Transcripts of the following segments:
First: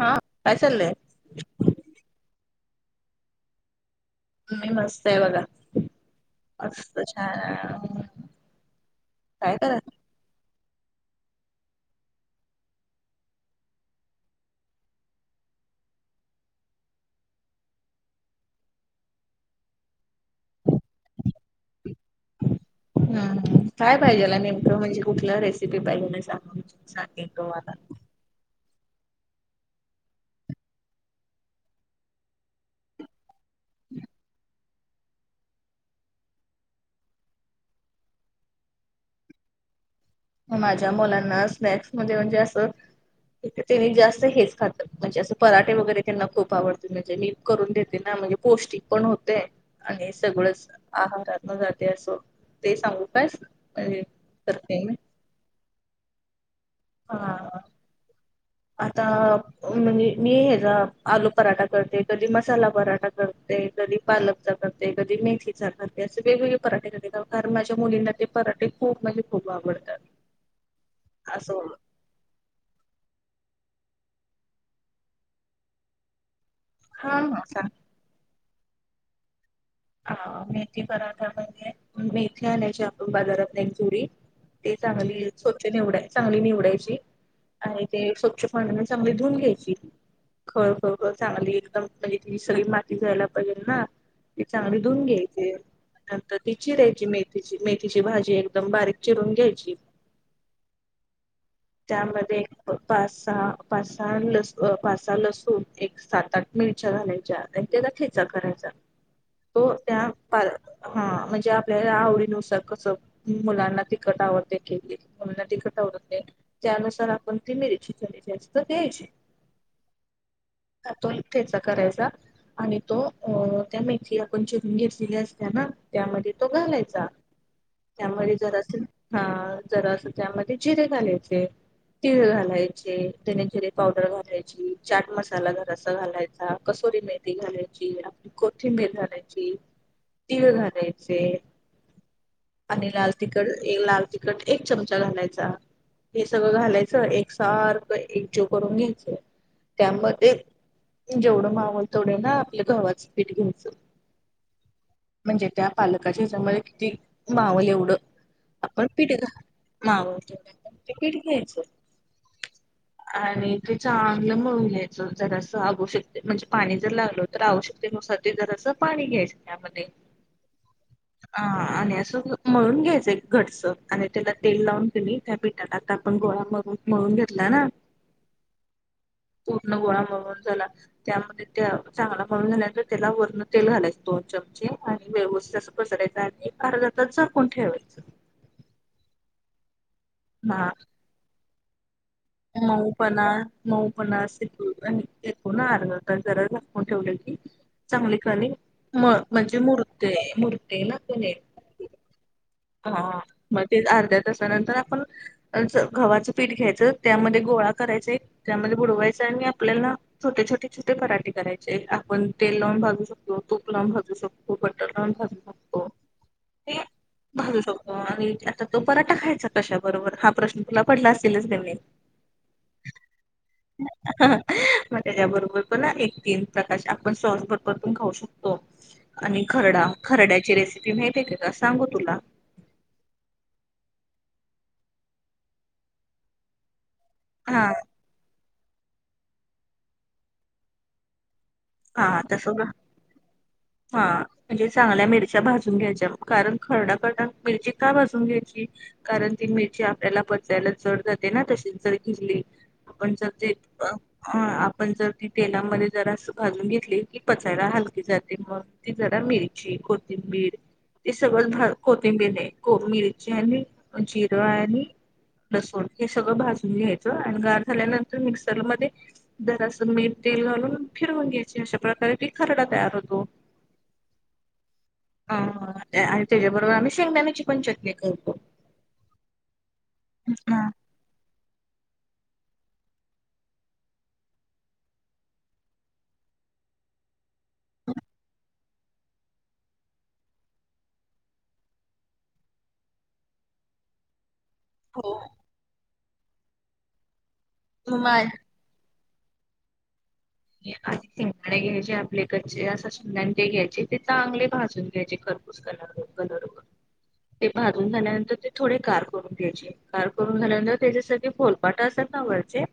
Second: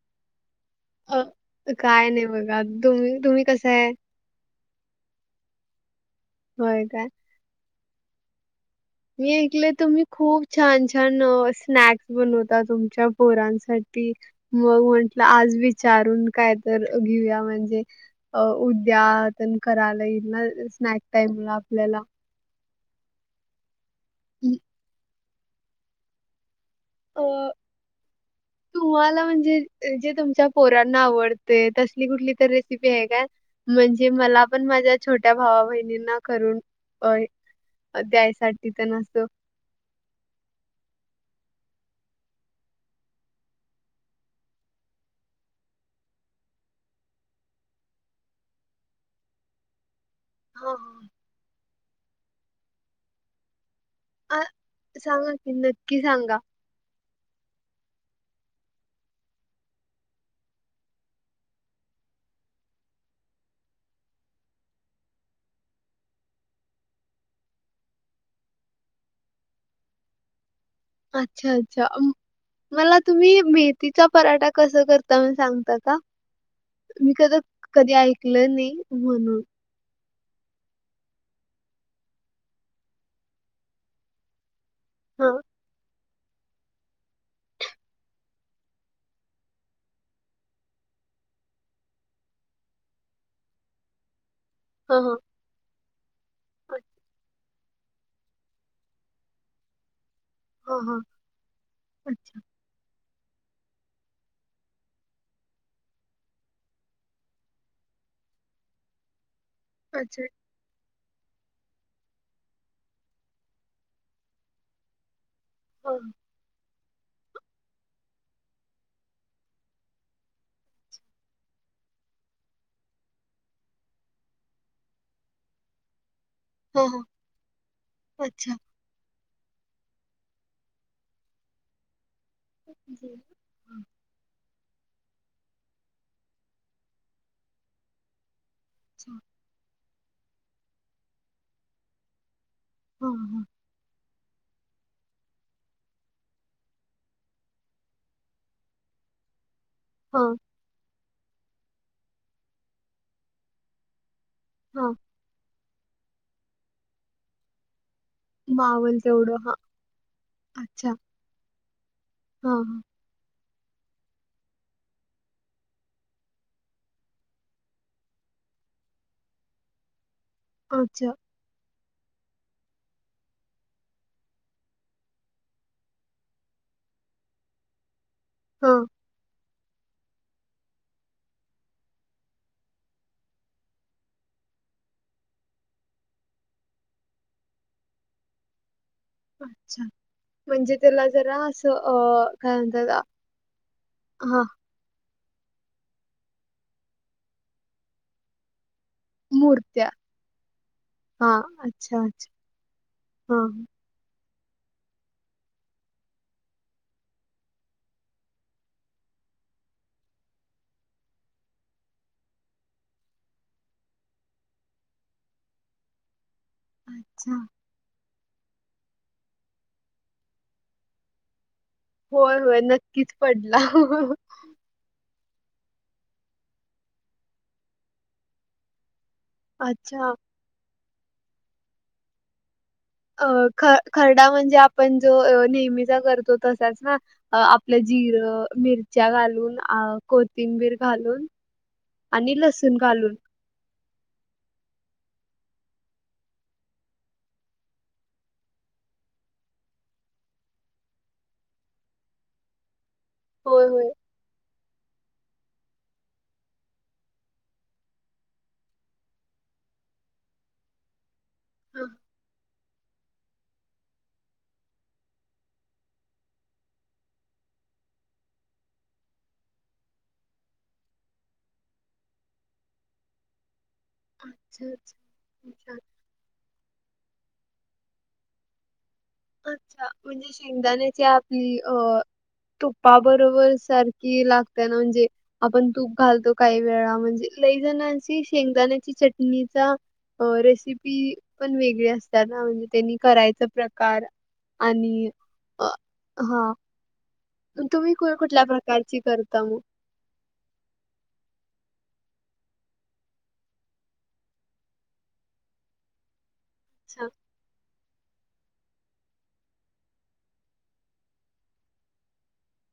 हां, काय चाललंय? अ काय नही बघा, तुम-तुम्ही कसं हाय? मी मस्त ये बघा, होय मस्त काय? छान मी काय ऐकलेय करा तुम्ही खूप छान- छान स्नॅक्स बनवता, तुमच्या पोरांसाठी. मग म्हटलं, आज विचारून काय तर घेऊया, म्हणजे अ उद्या, तेन करायला येईल ना, स्नॅक टाइमला आपल्याला. हम काय पाहिजेल नेमकं, म्हणजे कुठलं रेसिपी पाहिजे, ना सांग-सांगेन तुम्हाला. तू म्हाला, म्हणजे जे तुमच्या पोरांना आवडते, तसली कुठली तर रेसिपी आहे काय? म्हणजे मला पण, माझ्या छोट्या भावा- बहिणींना, करून अ द्यायसाठी ते न, अस म माझ्या मुलांना स्नॅक्स मध्ये, म्हणजे असं तेनी जास्त हेच खातात, म्हणजे असं पराठे वगैरे, त्यांना खूप आवडते, म्हणजे मी करून देते ना म्हणजे पौष्टिक पण होतय आणि सगळंचं हां, हां. आहारातन जातय असं ते सांगू काय म्हणजे. आ करते मी सांगा की नक्की सांगा. हां! आता म्हणजे मी हेचा आलू पराठा करते, कधी मसाला पराठा करते, कधी पालक चा करते, कधी मेथीचा करते, असे वेगवेगळे पराठे करते कारण माझ्या मुलींना ते पराठे खुप म्हणजे खूप आवडतात. अच्छा असं अच्छा अं. मला तुम्ही मेथीचा पराठा कस करता म सांगता का? मी हा हा सांग कध-कधी ऐकलं नाही म्हणून. अ मेथी पराठा म्हणजे मेथी आणायची आपण बाजारात [unintelligible] ते चांगली हां, चूर चांगली निवडायांची आणि ते स्वच्छ पाणाने चांगली धुून घ्यायची. खळ, खळ, खळ, चांगली एकदम म्हणजे ति सगळी माती जायला पाहिजे ना. ती चांगली हां, धुून हां. घ्यायचीय नंतर ति चीरायची मे थीची मेथीची भाजी एकदम बारीक चिरून घ्यायची. हां, हां. अच्छा, त्यामधे प-पाच सहा, पाच सहा लस अ पाच सहा लसूण एक सात आठ मिरच्या घालायच्या. अन त्याचा ठेचा करायचा तो त्या अच्छा. पाल हा म्हणजे आपल्या आवडीनुसार कसं, मुलांना तीखट आवडते की. मुलांना तिखट हां, आवडत नाही, त्यानुसार आपण ती मिरची कमी जास्त द्यायची. कातुल ठेचा करायचा, आणि तो अ त्या मे थी आपण चिरून घेतलेली असतीय ना. त्यामध्ये तो हां, हां. घालायचा त्यामध्ये अच्छा. जरास हा जरास त्यामध्ये जिरे घालायचे, तिळ घाला यचे, हं. धने जिरे पावडर घालायची. चाट मसाला जराचा घालायचा, कसोरी मेथी घालायची, आपली को थींबीर अच्छा. घालायची, तीळ घालायचे. आणि लाल हां, हां. तिखट, ए लाल तिखट एक चमचा घालायचा. हे सगळं घालायचं, एकसारखं एकजीव करून घ्यायचंय. त्यामध्ये हां, जेवढं मावोल तेवढं ना आपलं गव्हाच पीठ घ्यायचं. हां. म्हणजे त्या पालकाच्या याच्या मध्ये किती मावल एवढं. आपण मावेल पिट घा तेवढं. हां. मावलं तेवढं ते पीठ घ्यायचं. हा हा! आणि ते चांगलं मळुन घ्यायचं जरांअसं आवोशकते म्हणजे पाणी जर लागल तर आवशक. ते नुसाठी जरास पाणी घ्यायचं त्यामध्ये. अच्छा! हा आणि असं मळून घ्यायचं एक घटस आणि त्याला तेल लावून तेनी. पिठात आता आपण गोळा मरुन मळून घेतला ना. हं! पूर्ण गोळा मळून झाला, त्यामध्ये त्या चांगला मळून झाल्या त्याला वरण तेल घालायचं दोन चमचे आणि व्यवस्थित अस पसरायचं, आणि अर्धातास झाकून ठेवायचं. अच्छा म्हणजे त्याला जरा असं अ! काय मऊ म्हणतात पणा मऊ पणा हां, असे. आणि ते पुन्हा अर्धातास जरा झाकून ठेवल की चांगली कनी म म्हणजे मुरत्या. मूर्ते, मूर्ते ना कुणी हां. अच्छा अच्छा. हा हां, मग हां. ते अर्ध्या तासानंतर आपण असं गव्हाचं पीठ घ्यायचं, त्यामध्ये गोळा करायचं एक त्यामध्ये बुडवायचं, आणि आपल्याला छोटे छोटे छोटे पराठे करायचे. आपण तेल लावून भाजू शकतो, तूप लावून भाजू शकतो, बटर लावून भाजू शो [inaudible] अच्छा. करतो. आणि आता तो पराठा खायचा कशा बरोबर? हा प्रश्न तुला पडला असेलच की नाही. होय, होय, नक्कीच पडला. हं हं म्हणजे या बरोबर पण ना एक तीन प्रकार, आपण सॉस बरोबर पण खाऊ शकतो. आणि खरडा, अच्छा. खरड्याची रेसिपी माहिती आहेे का, सांगू तुला? अ ख खरडा म्हणजे, आपण जो नेहमीचा करतो तसाच ना. अ हा आपलं जिरं, मिरच्या घालून अ कोथिंबीर घालून हा आणि तस लसून घालून. हा. म्हणजे चांगल्या मिरच्या भाजून घ्यायच्या. कारण खरडा करत मिरची का भाजून घ्यायची? कारण ती मिरची आपल्याला पचायला जड जाते ना, तशीच जर घेतली आपण जर ते होय, होय. हा. आपण जर ती तेलामध्ये जरा असं भाजून घेतली, की पचायला हलकी जाते. मग ती जरा मिरची, कोथिंबीर ती सगळंच भा हां. कोथिंबीर हो. मिरची आणि जिर आणि लसूण हे सगळं भाजून घ्यायचं, आणि गार झाल्यानंतर मिक्सरमध्ये जरासं मीठ, तेल घालून फिरवून घ्यायचे. अशा प्रकारे ते खरडा तयार होतो. अच्छा, अच्छा. अ हा. आणि त्याच्याबरोबर आम्ही शेंगदाण्याची पण चटणी करतो. अच्छा! म्हणजे हा. शेंगदाण्याची आपली अं तुपा बरोबर सारखी लागते ना, म्हणजे आपण तूप घालतो काही वेळा. म्हणजे लय जणांची शेंगदाण्याची चटणीचा अ रेसिपी पण वेगळी असतात ना. म्हणजे त्यांनी करायचा प्रकार आणि, हो. अं हा. तुम्ही मग कोण माझे कुठल्या प्रकारची करता मग? आधी शेंगदाणे घ्यायचे आपले कच्चे. असे शेंगदाणे ते घ्यायचे, ते चांगले भाजून घ्यायचे क अच्छा. [unintelligible] ते भाजून झाल्यानंतर ते थोडे गार करून घ्यायचे. गार करून झाल्यानंतर, त्याच्यासाठी फोलपाट असतात ना घरचे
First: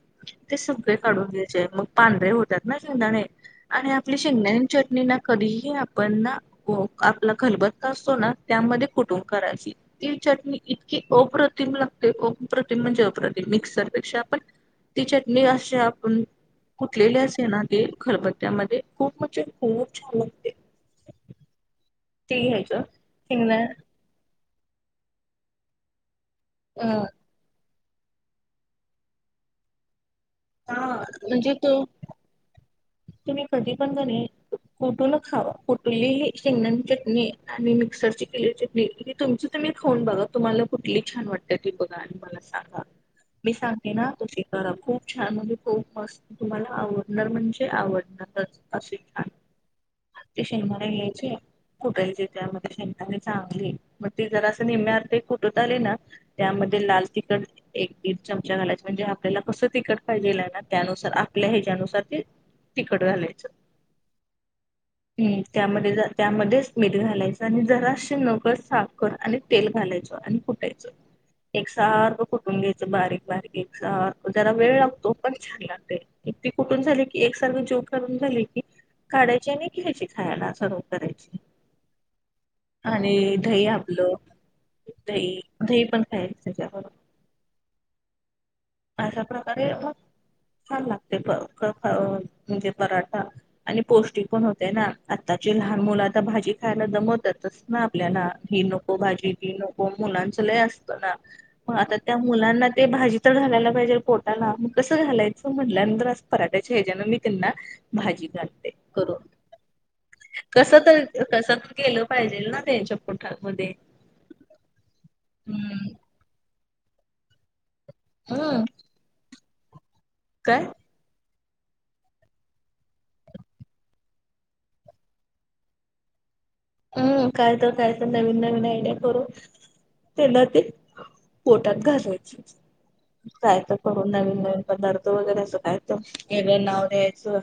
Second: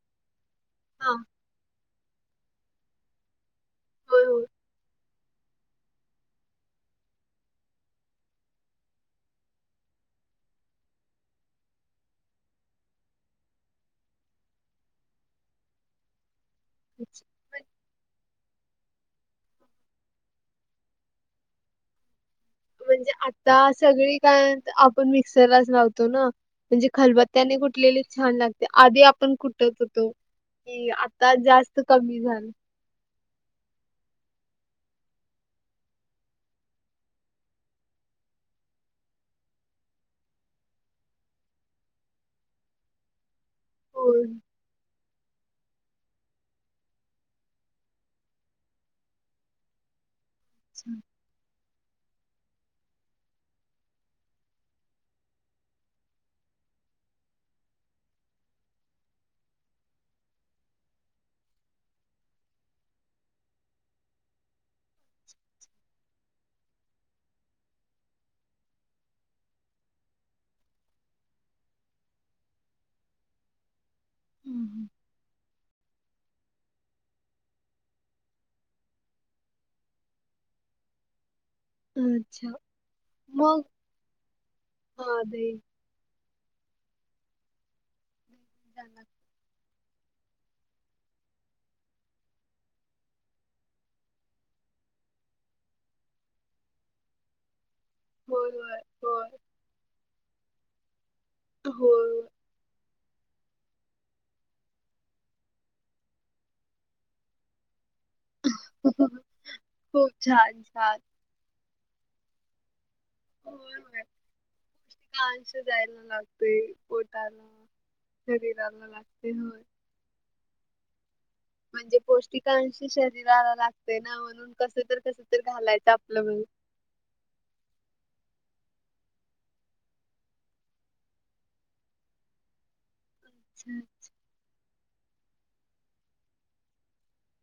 ते सगळे हां. काढून घ्यायचे, मग पांढरे होतात ना गदाणे. आणि आपली होय, होय. शेंगदाने चटणी ना, कधीही आपण ना हो. आपला खलबत्ता असतो ना, त्यामध्ये कुटुन काढायची. ती चटणी इतकी अप्रतिम लागते, अप्रतिम म्हणजे अप्रतिम. मिक्सरपेक्षा पण ती चटणी अशी आपण कुटलेले असेल ना, म्हण ते खरबत्त्यामध्ये खूप म्हणजे खूप छान ती घ्यायची. म्हणजे आता सगळी काय आपण मिक्सरलाच लावतो ना. अ म्हणजे खलब त्याने कुटलेली छान लागते. आधी आपण कुटत होतो. की हा आता म्हणजे जास्त तो कमी झालं. तुम्ही कधी पण करेल कुठून खावा. कुठलेली शेंगदा चटणी आणि मिक्सरची केलेली चटणी ही तुमची तुम्ही खाऊन बघा तुम्हाला कुठली छान वाटते ती बघा आणि मला सांगा. ह मी सांगते ना ते करा खूप छान म्हणजे खूप मस्त तुम्हाला आवडणार म्हणजे आवडणारच असे छान, ते शेंगदाणे घ्यायचे कुटायचे त्यामध्ये शेंगदाणे चांगले मग ते जरासं निम्मे अर्धे कुटत आले ना त्यामध्ये लाल तिखट एक दीड चमचा घालायचा म्हणजे आपल्याला कसं तिकट पाहिजेल आहे ना त्यानुसार आपल्या ह्याच्यानुसार ते तिकट घालायचं. हम्म त्यामध्ये त्यामध्येच मीठ घालायचं आणि जराशी नकळत साखर आणि तेल घालायचं आणि कुटायचं. एक सारखं कुठून घ्यायचं बारीक बारीक एक सारखं जरा वेळ हं, लागतो पण छान लागतंय, ती कुटुन झाली की एक सारखी जोक करून झाली की काढायची आणि घ्यायची खायला सर्व्ह करायची. हं. अच्छा. आणि मग दही आपलं दही दही पण खायचं त्याच्याबरोबर. अशा प्रकारे मग छान लागते फ प म्हणजे पराठा आणि पौष्टिक पण होते ना आत्ताची लहान मुलं आता भाजी खायला दमवतात. तसं ना आपल्याला होय, ही होय, नको होय. भाजी ती नको मुलांचं लय असतं ना. मग आता होय, त्या मुलांना ते भाजी तर घालायला पाहिजे पोटाला मग कसं घालायचं म्हटल्यानंतर असं पराठ्याच्या ह्याच्यान मी त्यांना भाजी घालते करून. हो छान छान. कसंपण गेलं पाहिजेल ना त्यांच्या पोठामध्ये. होय होय पौष्टिकांस हम्म जायला लागतोय. पोटाला हम्म शरीराला लागतंय होय. काय? म्हणजे पौष्टिकांशी शरीराला लागते ना म्हणून कसं तर कसं तर घालायचं आपलं म्हणुन. हम्म काय तर काय तर नवीन नवीन आयडिया करू त्यांना ते पोटात घालायचं. कायतर अच्छा. करून नवीन नवीन पदार्थ वगैरे असं खायचं वेगळं नाव द्यायचं.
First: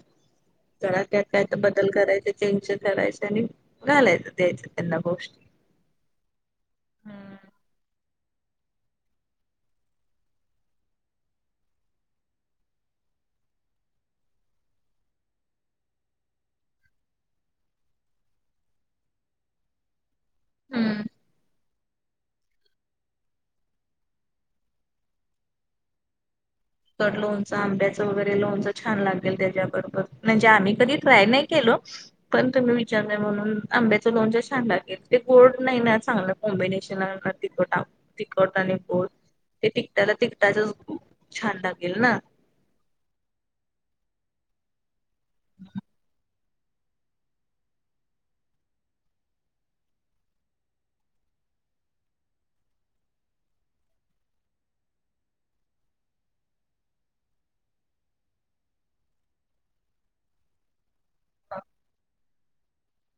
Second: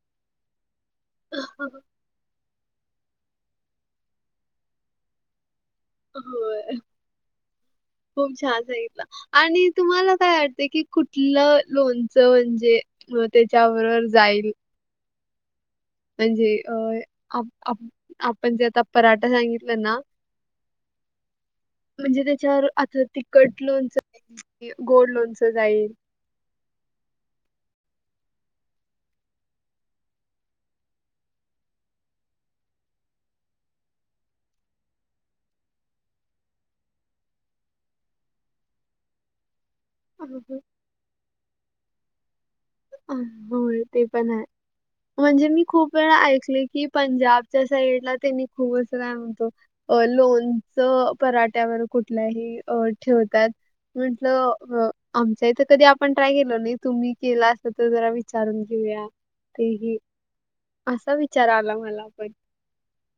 जरा त्यात कायतर बदल करायच चेंज करायचे आणि घालायचं द्यायचं त्यांना गोष्टी. होय, हम्म खूप छान सांगितला. आणि तुम्हाला काय वाटते की कुठलं लोणचं म्हणजे मग त्याच्याबरोबर जाईल. म्हणजे अ आप आप आपण जे आता पराठा सांगितलं ना हम्. म्हणजे त्याच्यावर आता तिखट लोणचं जाईल की गोड लोणचं जाईल. तिखट लोणचं आंब्याचं वगैरे लोणचं छान लागेल त्याच्याबरोबर, म्हणजे आम्ही कधी ट्राय नाही केलो. पण तुम्ही विचारलाय म्हणून आंब्याचं लोणच छान लागलं ते गोड नाही ना चांगलं कॉम्बिनेशन लागणार. तिखट आ तिखट आणि गोड ते तिखटाला अ, तिखटाचाच छान लागेल ना. होय ते पण आहे, म्हणजे मी खूप वेळा ऐकलंय की पंजाब च्या साईडला तेनी खूप असं काय म्हणतो अ लोणचं पराठ्यावर कुठल्याही अ ठेवतात. म्हंटलं आमच्या इथं कधी आपण ट्राय केल नाही तुम्ही केला तर तर जरा विचारून घेऊया ते ही असा विचार आला मला पण.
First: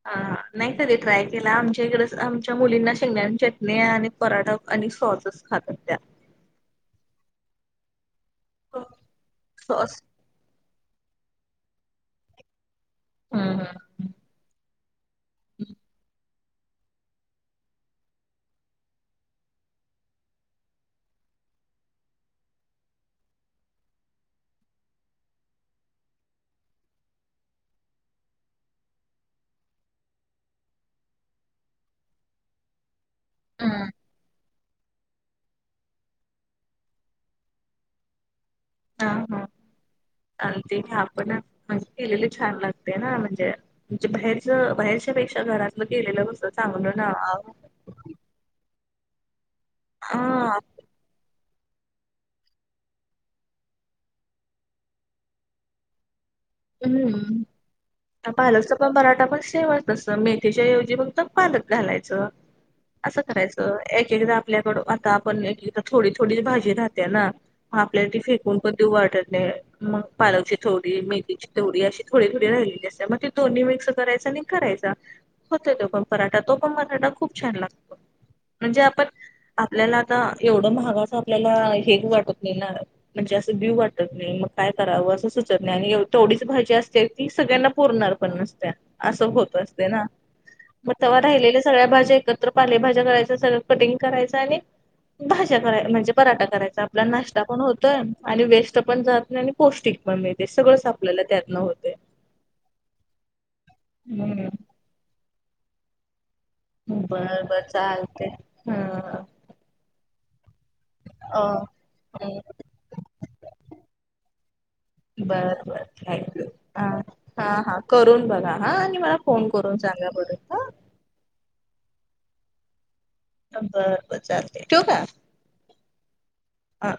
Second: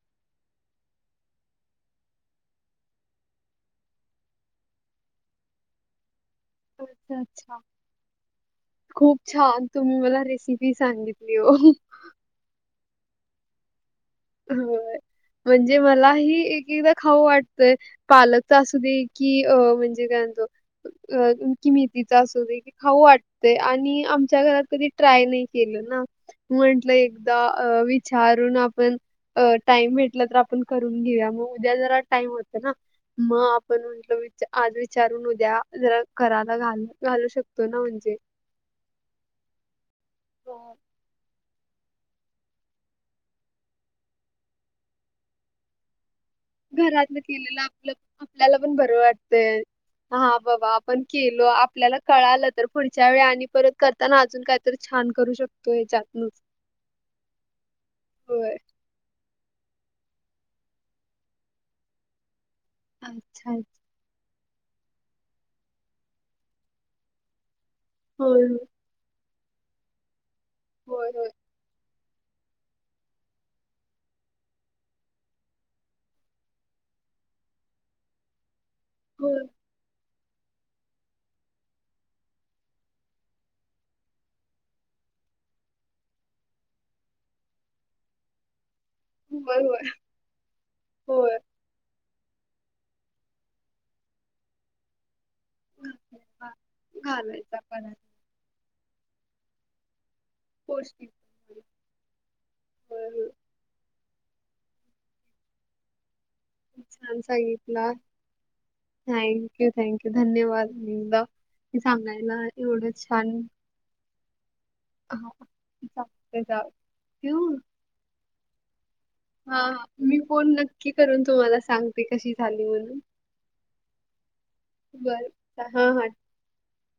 आं नाही तरी ट्राय केला आमच्या इकडेच आमच्या मुलींना शेंगण्या चटणी आणि पराठा आणि सॉसचस खातात त्या. अच्छा अच्छा खूप छान तुम्ही सॉस मला रेसि पी सांगितली हो. हम्म हम्म. हो म्हणजे मलाही एक एकदा खाऊ वाट ते पालक तर असू दे की अ म्हणजे काय म्हणतो अ कि मेथीचा असू दे खाऊ वाटतेय आणि आमच्या घरात कधी ट्राय नाही केलं ना म्हटलं एकदा अ विचारून आपण अ टाइम भेटला तर आपण करून घेऊ म उद्या जरा टाइम होत ना म हम्म आपणम्हटलं वी चा आज विचारून उद्या जरा कराला घाल घालू शकतो ना म्हणजे. हा हा हो आणि तेथे आपणं म्हणजे केलेली छान लागते ना म्हणजे जे बाहेरच बाहेरच्या पेक्षा घरातलं केेलेलं बसत. घरात केलेलं आपलं आपल्याला पण बरं वाटतंय हा बाबा पण केलो आपल्याला कळालं तर पुढच्या वेळी आणि परत करताना अजून काहीतरी छान करू शक तोय हेच्यातनूच हम्म आता आलस चा पराठा पण सेमच तसं मेथीच्या ऐवजी फक्त पालक घालायचं. असं अच्छा करायचं एक-एकदा आपल्याकडो आता आपण एक-एकदा थोडी-थोडी भाजी राहत्या ना आपल्याला ती होय फेकून पण देऊ वाटत नाही मग पालकची थोडी होय होय मेथीची थोडी अशी थोडी-थोडी राहिलेली असतं म ते दोन्ही मिक्स करायचा आणि करायचा. होतोय तो पण पराठा तो पण मराठा खूप छान लागतो म्हणजे आपण होय आपल्याला ता एवढं महागाचं आपल्याला हेगु वाटत नाही ना म्हणजे असं वदेऊ वाटत नाही मग काय करावं असं सुचत नाही आणि ऐव थोडीच भाजी असते ती सगळ्यांना पुरणार पण नसत्या. असं होत होय असते होय ना मग तेव्हा होय राहिलेलं सगळ्या भाज्या एकत्र पालेभज्या करायच सगळं कटिंग करायचं आणि भाज्या कराय होय. म्हणजे पराठा करायचा आपल्याला नाश्ता घालायचा पण परात होतोय आणि वेस्ट पण जात नाही आणि पौष्टिक पण मिळते सगळंस आ पौष्टिक पल्याला त्यातनं होतय. [unintelligible] [unintelligible] छान बरं बरं चालते हा. क्यू थँक्यू धन्यवादा अ [unintelligible] सांगायला हम्म एवढं छान हा बरं बरं चालतंय थँक्यू हा हा करून बघा हा आणि मला फोन हा करून हा सांगा मी बरं फोन हा नक्की करून तुम्हाला सांगते कशी झाली म्हणून. तर बरं बरं चालते ठेऊ का? हा हा. हा.